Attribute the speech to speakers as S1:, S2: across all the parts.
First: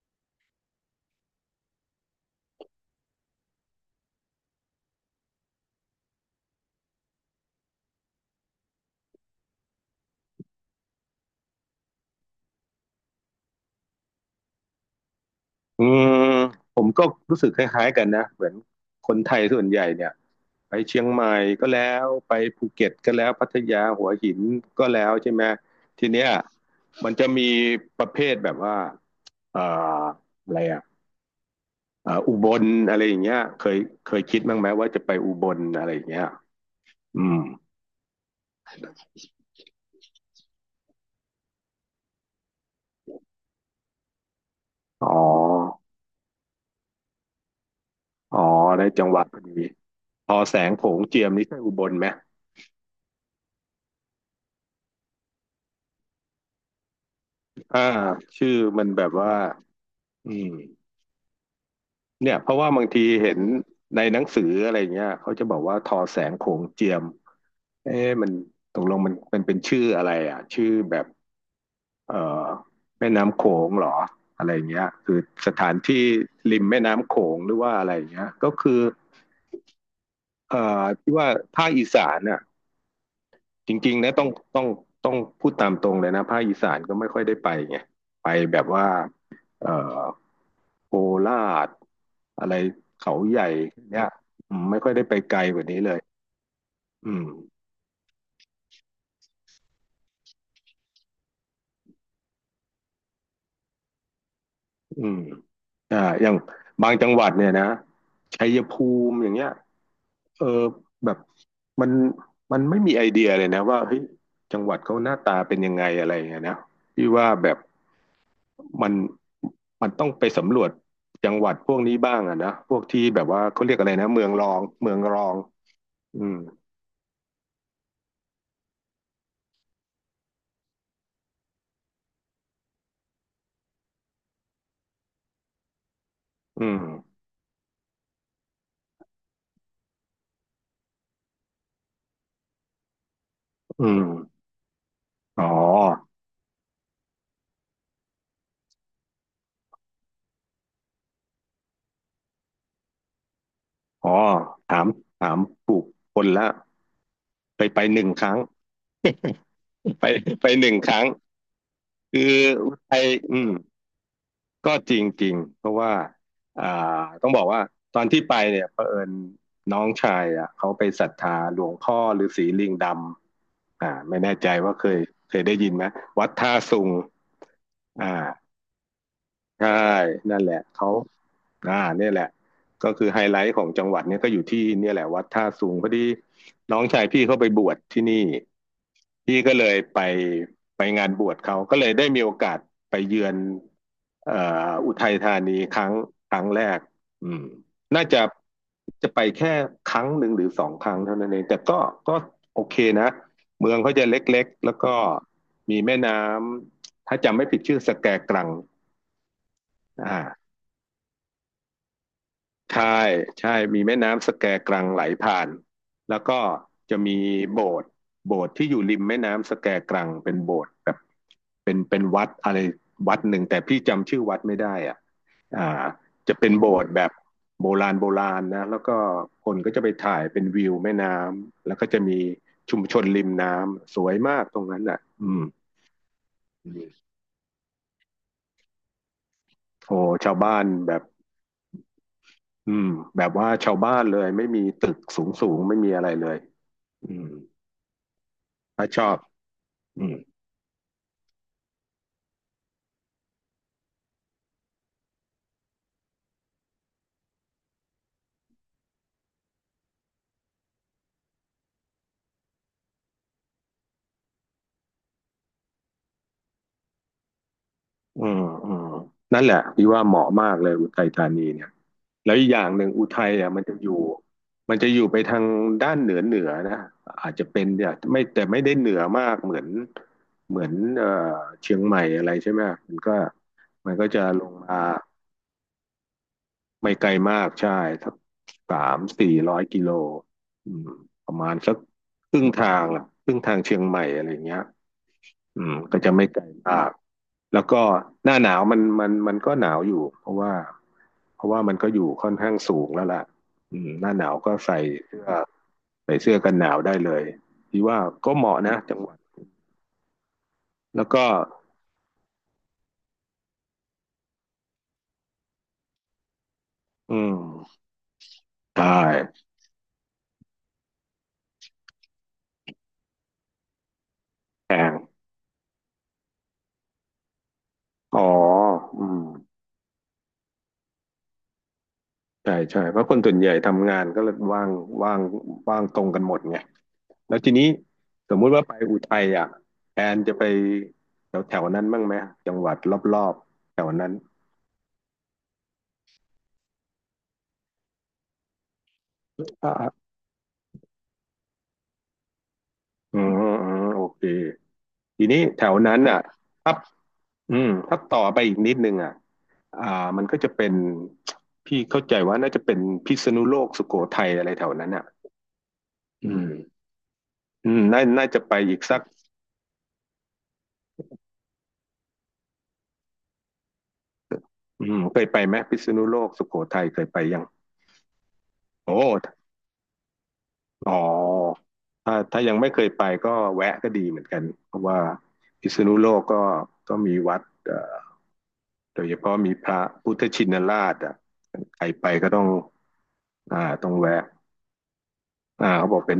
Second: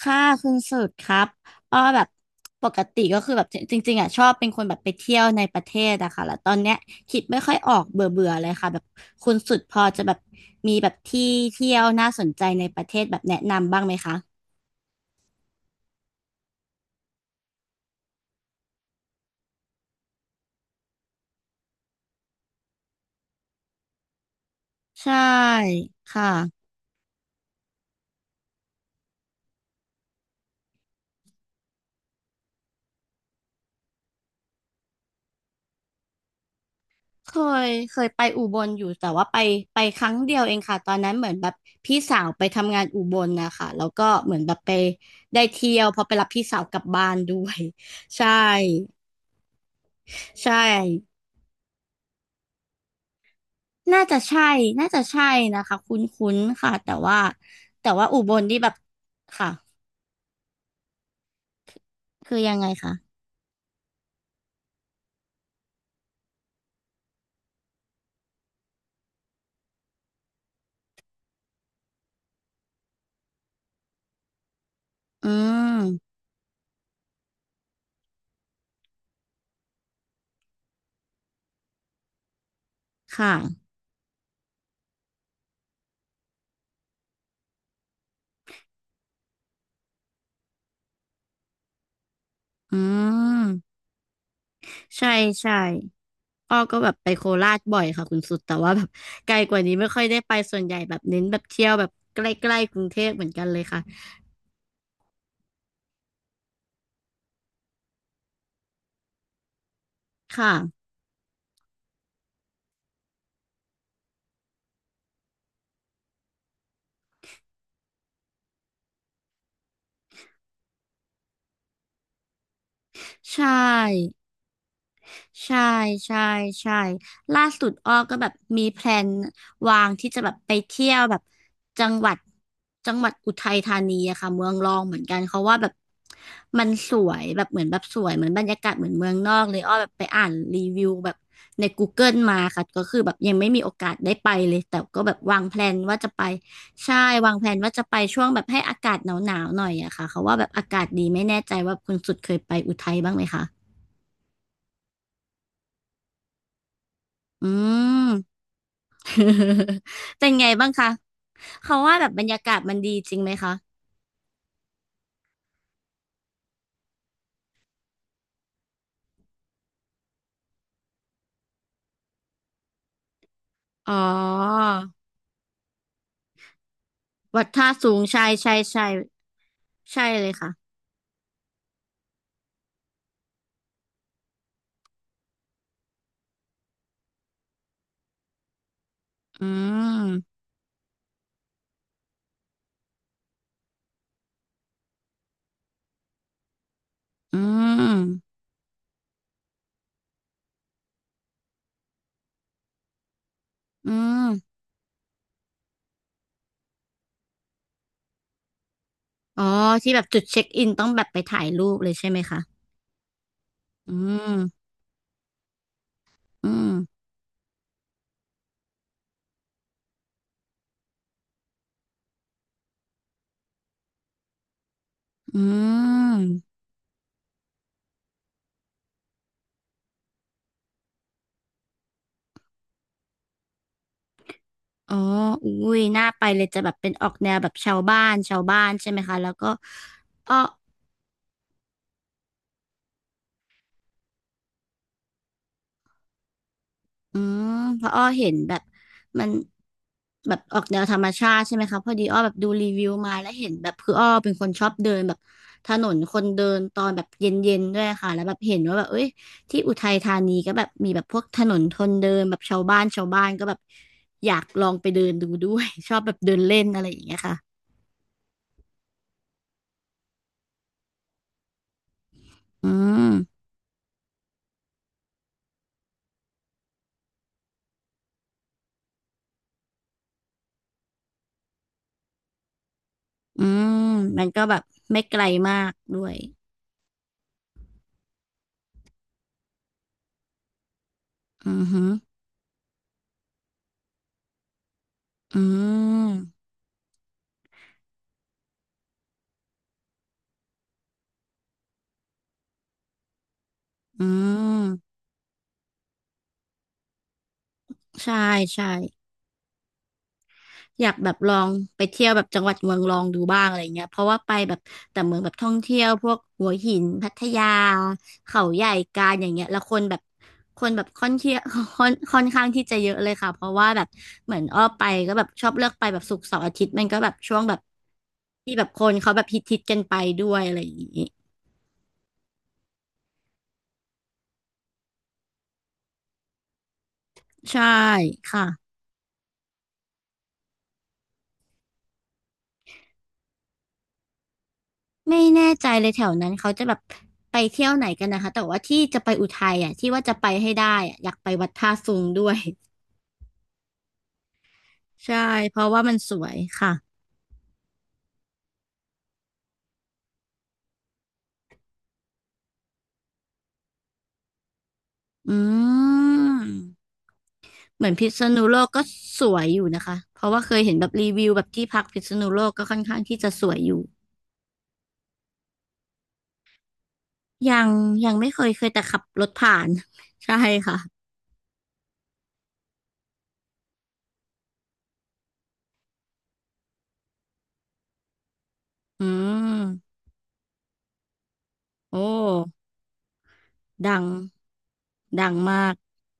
S1: ค่ะคุณสุดครับอ้อแบบปกติก็คือแบบจริงๆอ่ะชอบเป็นคนแบบไปเที่ยวในประเทศอะค่ะแล้วตอนเนี้ยคิดไม่ค่อยออกเบื่อเบื่อเลยค่ะแบบคุณสุดพอจะแบบมีแบบที่เที่ยวน่าสนใจในประเทศแบบแนะนำบ้างไหมคะ
S2: อืมผมก็รู้สึกคล้ายๆกันนะเหมือนคนไทยส่วนใหญ่เนี่ยไปเชียงใหม่ก็แล้วไปภูเก็ตก็แล้วพัทยาหัวหินก็แล้
S1: ใช่
S2: วใช่ไหมที
S1: ค
S2: เนี้ย
S1: ่ะ
S2: มันจะมีประเภทแบบว่าเอ่ออะไรอ่ะอุบลอะไรอย่างเงี้ยเคยคิดบ้างไหมว่าจะไปอุบลอะไรอย่างเงี้ยอื
S1: เค
S2: ม
S1: เคยไปอุบลอยู่แต่ว่าไปครั้งเดียวเองค่ะตอนนั้นเหมือนแบบพี่สาวไปทำงานอุบลนะคะแล้วก็เหมือนแบบไป
S2: อ๋อ
S1: ได้เที่ยวพอไปรับพี่สาวกลับบ้านด้วย ใช่
S2: อ๋อได้จังหวัดพอดีพอ
S1: ใช่
S2: แสงโขงเจียมนี่ใช่อุบลไหม
S1: น่าจะใช่น่าจะใช่นะคะคุ้นๆค่ะแต่ว่า
S2: อ่า
S1: อุบล
S2: ชื่อ
S1: นี่แบบ
S2: มันแบบว่า
S1: ค่ะ
S2: อืม เนี่
S1: คื
S2: ย
S1: อ
S2: เพ
S1: ยั
S2: ราะ
S1: งไง
S2: ว่าบาง
S1: คะ
S2: ทีเห็นในหนังสืออะไรเงี้ยเขาจะบอกว่าทอแสงโขงเจียมเอ๊ะมันตกลงมันมันเป็นชื่ออะไรอ่ะชื่อแบบเอ่อแม่น้ำโขงเหรออะไรเงี้ยคือ
S1: อื
S2: สถานที่
S1: ม
S2: ริมแม่น้ำโขงหรือว่าอะไรเงี้ยก็คือเอ่ที่ว่าภาคอีสานน่ะ
S1: ค่ะ
S2: จริงๆนะต้องต้องพูดตามตรงเลยนะภาคอีสานก็ไม่ค่อยได้ไปไงไปแบบว่าเอ่อ โคราชอะไร
S1: อื
S2: เขาให
S1: ม
S2: ญ่เนี่ยไม่ค่อยได้
S1: ใช่
S2: ไปไกล
S1: ใช่
S2: กว่านี้เลย
S1: อ้อก็แบบไป
S2: อื
S1: โค
S2: ม
S1: ราชบ่อยค่ะคุณสุดแต่ว่าแบบไกลกว่านี้ไม่ค่อยได้ไปส่วนใหญ่แบบเน้นแบบเที่ยวแบบใกล้ๆกรุงเทพเหมือนกันเลยค่ะ
S2: อืมอย่างบางจังหวัดเนี่ยนะชัยภูมิอย่างเงี้ยเอ
S1: ค่ะ
S2: อแบบมันมันไม่มีไอเดียเลยนะว่าเฮ้ยจังหวัดเขาหน้าตาเป็นยังไงอะไรอย่างเงี้ยนะพี่ว่าแบบมันมันต้องไปสำรวจจังหวัดพวกนี้บ้างอะนะพวกที่แบบ
S1: ใช
S2: ว่าเขาเรียกอะไรนะ
S1: ่
S2: เมืองรองเมืองรอง
S1: ใช่ใช่
S2: อืม
S1: ใช่ล่าสุดอ้อก็แบบมีแพลนวางที่จะแบบไปเที่ยวแบบจังหวัดจังหวัดอุทัยธานีอะค่ะเมืองรองเหมือนกันเขาว่าแบบ
S2: อื
S1: มันสว
S2: ม
S1: ยแบบเหมือนแบบสวยเหมือนบรรยากาศเหมือนเมืองนอกเลยอ้อแบบไปอ่านรีวิวแบบใน Google มาค่ะก็คือแบบยังไม่มีโอ
S2: อื
S1: กาส
S2: ม
S1: ได้ไปเลยแต่ก็แบบวา
S2: อ๋
S1: ง
S2: อ
S1: แพลนว่าจะไปใช่วางแพลนว่าจะไปช่วงแบบให้อากาศหนาวๆหน่อยอะค่ะเขาว่าแบบอากาศดีไม่แน่ใจว่าคุณสุดเคยไปอุทัยบ้างไหมคะ
S2: อ๋อถามถามปลูกคนละ
S1: อื
S2: ไปหนึ่
S1: ม
S2: งครั้ง ไป
S1: เป็น
S2: ไป
S1: ไง
S2: ห
S1: บ้าง
S2: นึ่ง
S1: คะ
S2: ครั้ง
S1: เขาว่าแบบบร
S2: คือ
S1: รยากาศมันดี
S2: ไป
S1: จริงไหม
S2: อืม
S1: คะ
S2: ก็จริงจริงเพราะว่าอ่าต้องบอกว่าตอนที่ไปเนี่ยเผอิญน้องชายอ่ะเขาไปศรัทธาหลวงพ่อฤาษีลิงดำอ่า
S1: อ๋อ
S2: ไม่แน่ใจว่าเคยได้ยินไหมวัดท่าสุง
S1: วัดท่าสู
S2: อ
S1: งใช่
S2: ่า
S1: ใช่ใช่
S2: ใช่
S1: ใช่เลย
S2: นั่น
S1: ค่ะ
S2: แหละเขาเนี่ยแหละก็คือไฮไลท์ของจังหวัดเนี่ยก็อยู่ที่เนี่ยแหละวัดท่าสูงพอดีน้องชายพี่เขาไปบวชที่นี่พี่
S1: อื
S2: ก็เลยไป
S1: ม
S2: ไปงานบวชเขาก็เลยได้มีโอกาสไปเยือนเอ่ออุทัยธานีครั้งแรกอื
S1: อื
S2: มน่า
S1: ม
S2: จะไปแค่ครั้งหนึ่งหรือสองครั้งเท่านั้นเองแต่ก็โอเคนะเมือง
S1: อื
S2: เขาจะ
S1: ม
S2: เล็กๆแล้วก็มีแม่น้ำถ้าจำไม่ผิดชื่อสแกกรัง
S1: อ๋อที่แบบจุดเช็ค
S2: อ่า
S1: อินต้องแบบไปถ่ายรูปเลยใช่ไหมคะ
S2: ใช่ใช่มี
S1: อื
S2: แม่น้ำสแก
S1: ม
S2: กรังไหลผ่านแล้วก็
S1: อืม
S2: จะมีโบสถ์โบสถ์ที่อยู่ริมแม่น้ำสแกกรังเป็นโบสถ์แบบเป็นวัดอะไรวัดหนึ่งแต่พี่จำชื่อวัดไม่ได้อ่ะ
S1: อื
S2: อ่าจะ
S1: ม
S2: เป็นโบสถ์แบบโบราณโบราณนะแล้วก็คนก็จะไปถ่ายเป็นวิวแม่น้ำแล้วก็จะมีชุมชนริมน้ำสวยมากตรงนั้น
S1: อ๋อ
S2: อ่ะอืม
S1: อุ้ยน่าไปเลยจะแบบเป็นออกแนวแบบชาวบ้านชาวบ้านใช่ไหมคะแล้วก็
S2: โอ้
S1: อ้
S2: ชา
S1: อ
S2: วบ้านแบบอืมแบบว่าชาวบ้านเลยไม่มีตึกสูงสูงไม่มีอะไรเลยอื
S1: อื
S2: ม
S1: มเพราะอ้อเห็นแบบ
S2: ถ้าชอบ
S1: มัน
S2: อืม
S1: แบบออกแนวธรรมชาติใช่ไหมคะพอดีอ้อแบบดูรีวิวมาแล้วเห็นแบบคืออ้อเป็นคนชอบเดินแบบถนนคนเดินตอนแบบเย็นๆด้วยค่ะแล้วแบบเห็นว่าแบบเอ้ยที่อุทัยธานีก็แบบมีแบบพวกถนนคนเดินแบบชาวบ้านชาวบ้านก็แบบอยากลองไปเดินดูด้วย ชอบแบบเดินเล่นอะไรอย่างเงี้ยค่ะ
S2: อืมอืมนั่นแหละพี่ว่าเหมาะมากเลยอุทัยธานีเนี่ยแล้วอีกอย่า
S1: อื
S2: งหนึ่งอุ
S1: ม
S2: ทัยอ่ะมันจะอยู่ไปทางด้านเหนือเหนือนะอาจจะเป็นเนี่ยไม่แต่ไม่ได้เหนือมากเหมือนเชียงใหม่อะไรใช่ไหมมันก็
S1: อื
S2: มั
S1: ม
S2: นก็จะ
S1: มันก็
S2: ลง
S1: แบบ
S2: มา
S1: ไม่ไกลมากด้วย
S2: ไม่ไกลมาก ใช่สักสามสี่ร้อยกิโลอืมประ
S1: อื
S2: มาณ
S1: อ
S2: สัก
S1: หือ
S2: ครึ่งทางล่ะครึ่งทางเชียงใหม่อะไรอย่างเงี้ย
S1: อื
S2: อืมก็จะไม่ไก
S1: ม
S2: ลมาก แล้วก็หน้าหนาวมันก็หนาวอยู่เพราะว่ามันก็อยู่ค่อนข้างสูงแล้วล่ะ
S1: อื
S2: หน้าหนาวก็ใส่
S1: ม
S2: เสื้อกันหนาวได้เลยที่ว่า
S1: ใช่
S2: ก็เหมาะ
S1: ใช่
S2: นะจังหวัด
S1: อยาก
S2: แล้ว
S1: แบบ
S2: ก็
S1: ลองไปเที่ยวแบบจังหวัดเมืองรองดูบ้างอะไรเงี้ยเพราะว่าไปแบบแต่เมืองแบบท่องเที่ยวพวกหัวหินพั
S2: อื
S1: ทยา
S2: ม
S1: เขาใหญ่
S2: ใช่
S1: กาญอย่างเงี้ยแล้วคนแบบคนแบบค่อนเที่ยว ค่อนข้างที่จะเยอะเลยค่ะเพราะว่าแบบเหมือนอ้อ
S2: แพ
S1: ไป
S2: ง
S1: ก็แบบชอบเลือกไปแบบศุกร์เสาร์อาทิตย์มันก็แบบช่วงแบบ
S2: อ๋อ
S1: ที่แบบคน
S2: อื
S1: เขา
S2: ม
S1: แบบฮิตกันไปด้วยอะไรอย่างงี้
S2: ใช่ใช่เพราะคนส่วนใหญ่ทำงานก็เลยว่างว่างตรงกันหมดไงแล้วที
S1: ใช่
S2: นี้สม
S1: ค่ะ
S2: มุติว่าไปอุทัยอ่ะแอนจะไปแถวแถวนั้นบ้างไหมจังหวัดรอบๆแถวนั้น
S1: ไม่แน่ใจเลยแถวนั้นเขาจะแบบไปเที่ยวไหนกันนะคะแต่ว่าที่จะไปอุทัยอ่ะที่ว่า
S2: อ่า
S1: จะไปให้ได้อ่ะอยากไปวัดท่าซุงด้วย
S2: อืมอืมโอเค
S1: ใช่
S2: ทีนี้
S1: เพ
S2: แถ
S1: ราะ
S2: ว
S1: ว่ามั
S2: นั้
S1: น
S2: น
S1: ส
S2: อ่ะ
S1: วยค่ะ
S2: ถ้าถ้าต่อไปอีกนิดนึงอ่ะอ่ามันก็จะเป็นพี่เข้าใจว่าน่าจะเป็นพิษณุโลกสุโขทัยอะไรแถวนั้นอ่ะ
S1: อื
S2: อื
S1: ม
S2: ม
S1: เหมือน
S2: น่า
S1: พิษ
S2: น่าจะ
S1: ณุ
S2: ไป
S1: โลก
S2: อีก
S1: ก็
S2: สัก
S1: สวยอยู่นะคะเพราะว่าเคยเห็นแบบรีวิวแบบที่พักพิษณุโลกก็ค่อนข้างที่จะสวยอยู่
S2: เคยไปไหมพิษณุโลกสุโขทัยเคยไปยัง
S1: ยังยังไม่เคยเคยแต่ขั
S2: โอ้
S1: บรถผ่าน ใช่
S2: อ๋อ
S1: ค่ะ
S2: ถ้ายังไม่เคยไปก็แวะก็ดีเหมือนกันเพราะว่าพิษณุโลกก็มีวัดโด
S1: อื
S2: ยเฉพาะมีพระ
S1: ม
S2: พุทธชินราชอ่ะใคร
S1: โอ
S2: ไปก็ต้อง
S1: ้
S2: ต้อง
S1: ดัง
S2: แวะ
S1: ดังมาก
S2: เขาบอกเป็น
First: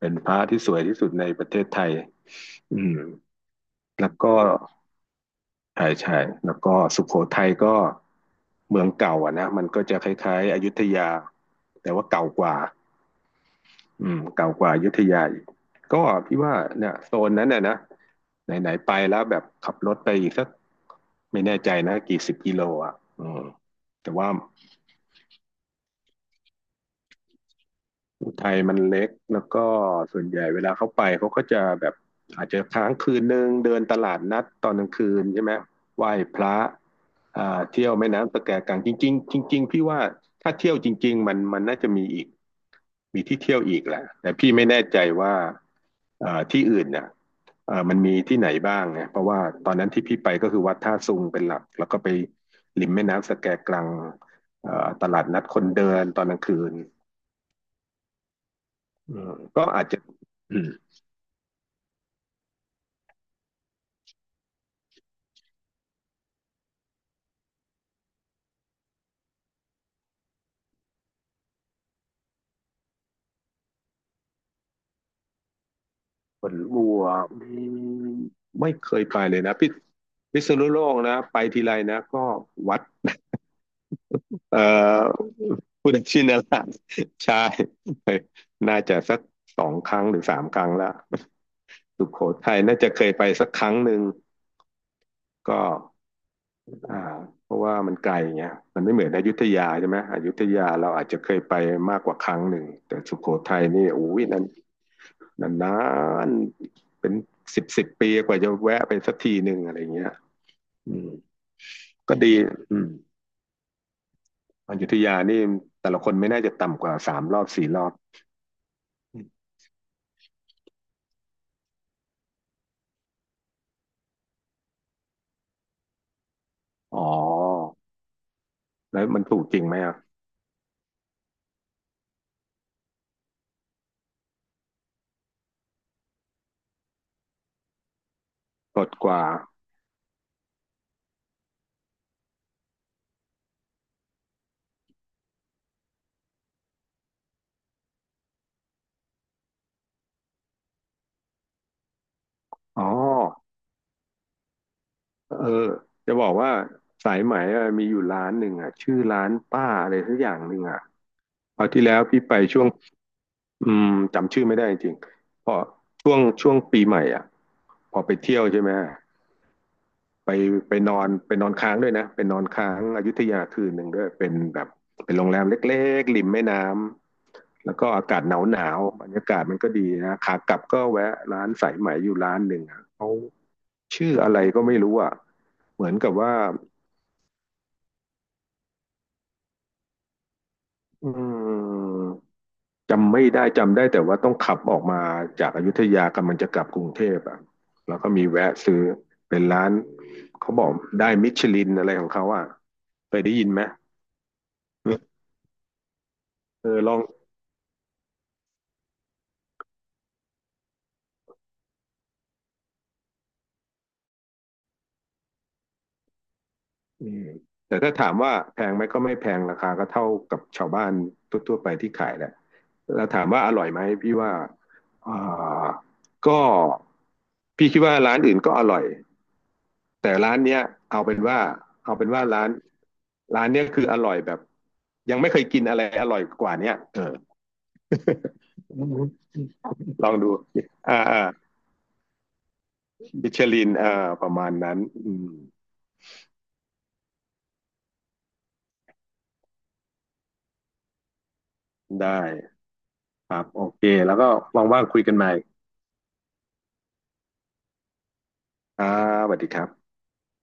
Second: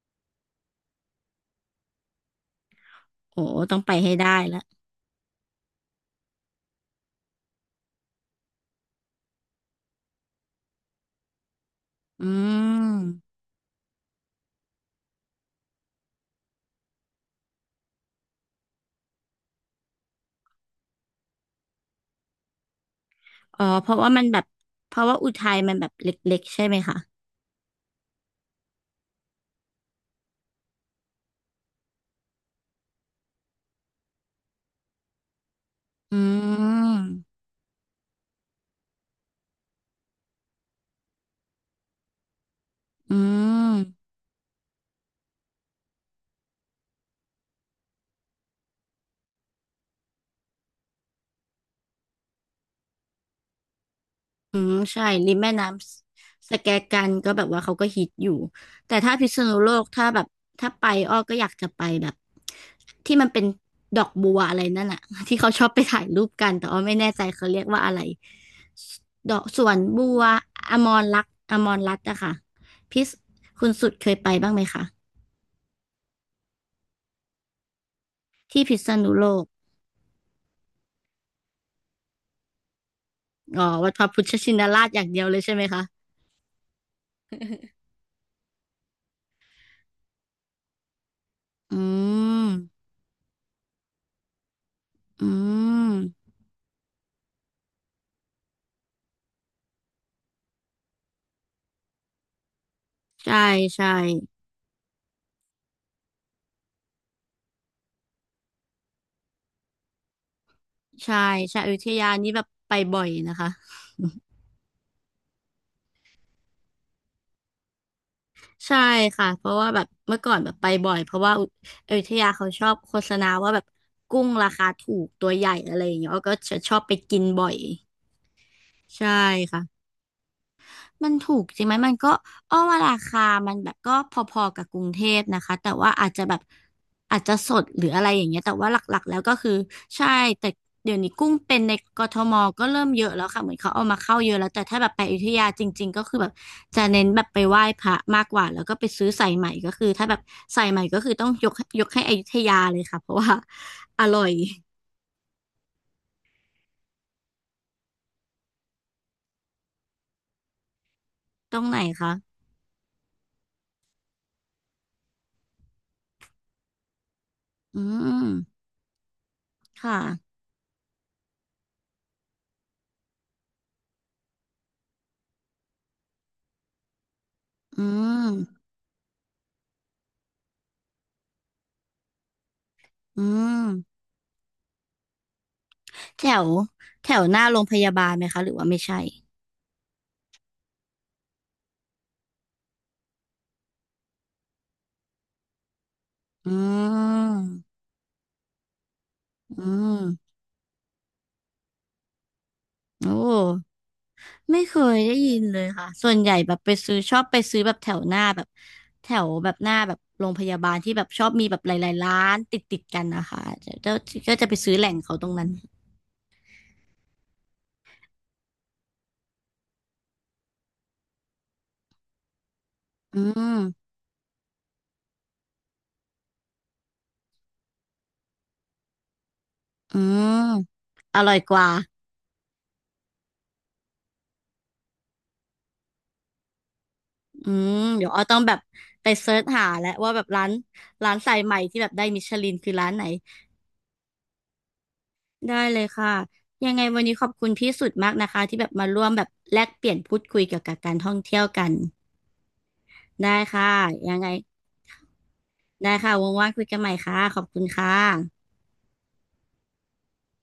S2: เป็นพระที่สวยที่สุดในประเทศไทยอืม
S1: โอ้ต้องไป
S2: แล้ว
S1: ให้ได้
S2: ก็
S1: ละ
S2: ใช่ใช่แล้วก็สุโขทัยก็เมืองเก่าอ่ะนะมันก็จะคล้ายๆอยุธยาแต่ว่าเก่า
S1: อื
S2: กว่า
S1: ม
S2: เก่ากว่าอยุธยาอีกก็พี่ว่าเนี่ยโซนนั้นน่ะนะไหนๆไปแล้วแบบขับรถไปอีกสักไม่แน่ใจนะกี่สิบกิโลอ่ะอืม
S1: อ๋อเพราะว่า
S2: แต่
S1: มัน
S2: ว่า
S1: แบบเพราะว่าอุทัยมันแบบเล็กๆใช่ไหมคะ
S2: ไทยมันเล็กแล้วก็ส่วนใหญ่เวลาเขาไปเขาก็จะแบบอาจจะค้างคืนนึงเดินตลาดนัดตอนกลางคืนใช่ไหมไหว้
S1: อื
S2: พระ
S1: ม
S2: เที่ยวแม่น้ำสะแกกลางจริงๆจริงๆพี่ว่าถ้าเที่ยวจริงๆมันน่าจะมีอีก
S1: อื
S2: มีที่เที่ยวอี
S1: ม
S2: กแหละแต่พี่ไม่แน่ใจว่าที่อื่นเนี่ยมันมีที่ไหนบ้างเนี่ยเพราะว่าตอนนั้นที่พี่ไปก็คือวัดท่าซุงเป็นหลักแล้วก็ไปริมแม่น้ำสะแกกลาง
S1: อืมใช่
S2: ตลาด
S1: ริม
S2: นัด
S1: แม่
S2: คน
S1: น้
S2: เดินตอนกลาง
S1: ำส
S2: คื
S1: แก
S2: น
S1: กันก็แบบว่าเขาก็ฮิตอยู่แต่
S2: อื
S1: ถ้าพิ
S2: ม
S1: ษณุ
S2: ก็
S1: โล
S2: อา
S1: ก
S2: จจะ
S1: ถ้าแบบ
S2: อืม
S1: ถ้าไปอ้อก็อยากจะไปแบบที่มันเป็นดอกบัวอะไรนั่นอะ ที่เขาชอบไปถ่ายรูปกันแต่อ้อไม่แน่ใจเขาเรียกว่าอะไรดอกสวนบัวอมรรัตน์อะค่ะพิษคุณสุดเคยไปบ้างไหมคะ
S2: ผลบัว อืม
S1: ที่
S2: ไม่
S1: พิษ
S2: เคย
S1: ณุ
S2: ไป
S1: โล
S2: เลย
S1: ก
S2: นะพิษณุโลกนะไปทีไรนะก็วัด
S1: อ๋อวัดพระพุทธชิ
S2: เอ่
S1: นราชอย่างเดียว
S2: อ
S1: เลยใช่ไหมคะ
S2: พุทธชินราช ใช่น่าจะสักสองครั้งหรือสามครั้งละ
S1: อื
S2: สุโข
S1: ม
S2: ทัยน่าจะเคยไปสักครั้งหนึ่ง
S1: อื
S2: ก็
S1: ม
S2: อ่าเพราะว่ามันไกลเงี้ยมันไม่เหมือนอยุธยาใช่ไหมอยุธยาเราอาจจะเคยไปมากกว่าครั้งหนึ่งแต่สุโข
S1: ใช่
S2: ทัยนี่
S1: ใช่
S2: โอ้ยนั้น นานๆเป็นสิบปีกว่าจะแวะไปสักทีหนึ่งอะไรเงี้ย
S1: ใช่ใช่อยุธยา
S2: ก็
S1: นี่
S2: ดี
S1: แบบไป
S2: อืม
S1: บ่อยนะคะ
S2: อยุธยานี่แต่ละคนไม่น่าจะต่ำกว่าสามรอบสี่รอบ
S1: ใช่ค่ะเพราะว่าแบบเมื่อก่อนแบบไปบ่อยเพราะว่าอุอยุธยาเขาชอบโฆษณาว่าแบบกุ้งราคาถูกตัวใหญ่อะไรอย่างเงี้ยอ้อก็จะชอบไป
S2: อ๋อ
S1: กินบ่อย
S2: แล้ว
S1: ใช่
S2: มันถูกจริ
S1: ค่ะ
S2: งไหมอ่ะ
S1: มันถูกจริงไหมมันก็อ้อว่าราคามันแบบก็พอๆกับกรุงเทพนะคะแต่ว่าอาจจะแบบอาจจะสดหรืออะไรอย่างเงี้ยแต่ว่าห
S2: ลด
S1: ลัก
S2: ก
S1: ๆแล้ว
S2: ว่า
S1: ก็คือใช่แต่เดี๋ยวนี้กุ้งเป็นในกทมก็เริ่มเยอะแล้วค่ะเหมือนเขาเอามาเข้าเยอะแล้วแต่ถ้าแบบไปอยุธยาจริงๆก็คือแบบจะเน้นแบบไปไหว้พระมากกว่าแล้วก็ไปซื้อสายใหม่ก็คือถ้าแบบสายใหม่ก็คือต้องยกให้อยุธยาเล
S2: อ๋
S1: ย
S2: อ
S1: ค่ะเพราะว่าอร่อย
S2: เออจะบอกว่าสายไหมอะมีอยู่ร้านหนึ่งอ่ะชื่อร้านป้าอะไรสักอย่างหนึ่งอ่ะ
S1: ตร
S2: ค
S1: ง
S2: ราว
S1: ไหน
S2: ที่แล้ว
S1: คะ
S2: พี่ไปช่วงอืมจำชื่อไม่ได้จริงพอช่วงปีใหม่อ่ะ
S1: อื
S2: พอไป
S1: ม
S2: เที่ยวใช่ไหม
S1: ค่ะ
S2: ไปไปนอนค้างด้วยนะไปนอนค้างอยุธยาคืนหนึ่งด้วยเป็นแบบเป็นโรงแรมเล็กๆริมแม่น้ำแล้วก็
S1: อื
S2: อากาศห
S1: ม
S2: นาวหนาวบรรยากาศมันก็ดีนะขากลับก็แวะร้านสายไหมอยู่ร้านหนึ่งเขา
S1: อืม
S2: ชื่ออะไรก็ไม่รู้อ่ะเหมือนกับ
S1: แถ
S2: ว่า
S1: วแถวหน้าโรงพยาบาลไหมคะหรือว่าไม่ใช่
S2: อืมจำไม่ได้จำได้แต่ว่าต้องขับออกมาจากอยุธยากำลังจะ
S1: อื
S2: กลับกรุงเทพอ่ะ
S1: ม
S2: แล้วก็มีแวะซื้อเป็น
S1: อื
S2: ร้าน
S1: ม
S2: เขาบอกได้มิชลินอะไรของเขาอ่ะ
S1: โอ้
S2: เคยได้ยินไหม
S1: ไม่เคยได้ยินเลยค่ะ ส่วนใหญ่แบบ
S2: เอ
S1: ไป
S2: อล
S1: ซื้
S2: อ
S1: อ
S2: ง
S1: ชอบไปซื้อแบบแถวหน้าแบบแถวแบบหน้าแบบโรงพยาบาลที่แบบชอบมีแบบหลายๆร้านติดกันนะคะจะก็จะไปซื้อแหล่งเขาตรงนั้น
S2: อืมแต่ถ้าถามว่าแพงไหมก็ไม่แพงราคาก็เท่ากับชาวบ้านทั่วๆไปที่ขายแหละแล้ว
S1: อื
S2: ถามว่าอร่
S1: ม
S2: อยไหมพี่ว่าอ่าก็พี่คิดว่าร้านอื่นก็อร่อย
S1: อื
S2: แต่
S1: ม
S2: ร้านเนี้ยเอาเป็
S1: อ
S2: น
S1: ร่อย
S2: ว่า
S1: กว่า
S2: เอาเป็นว่าร้านเนี้ยคืออร่อยแบบยังไม่เคยกินอะไรอร่อยกว่าเนี้ยเออ
S1: อืมเดี๋ยวอ้อต้องแบบไปเซิร์ชหาแล้ว
S2: ล
S1: ว่า
S2: อง
S1: แบบ
S2: ดู
S1: ร้าน
S2: อ่า
S1: ร้าน
S2: อ่า
S1: สายใหม่ที่แบบได้มิชลินคือร้านไหน
S2: มิชลินอ่าประมาณนั้นอืม
S1: ได้เลยค่ะยังไงวันนี้ขอบคุณพี่สุดมากนะคะที่แบบมาร่วมแบบแลกเปลี่ยนพูดคุยเกี่ยวกับการท่องเที่ยวกัน
S2: ได้ค
S1: ได้
S2: รับโอ
S1: ค่ะ
S2: เคแล้
S1: ยั
S2: ว
S1: ง
S2: ก็
S1: ไง
S2: ว่างๆคุยกันใหม่
S1: ได้ค่ะว่างๆคุยกันใหม่ค่ะขอบคุณค่ะ
S2: อ่าสวัสดีครับ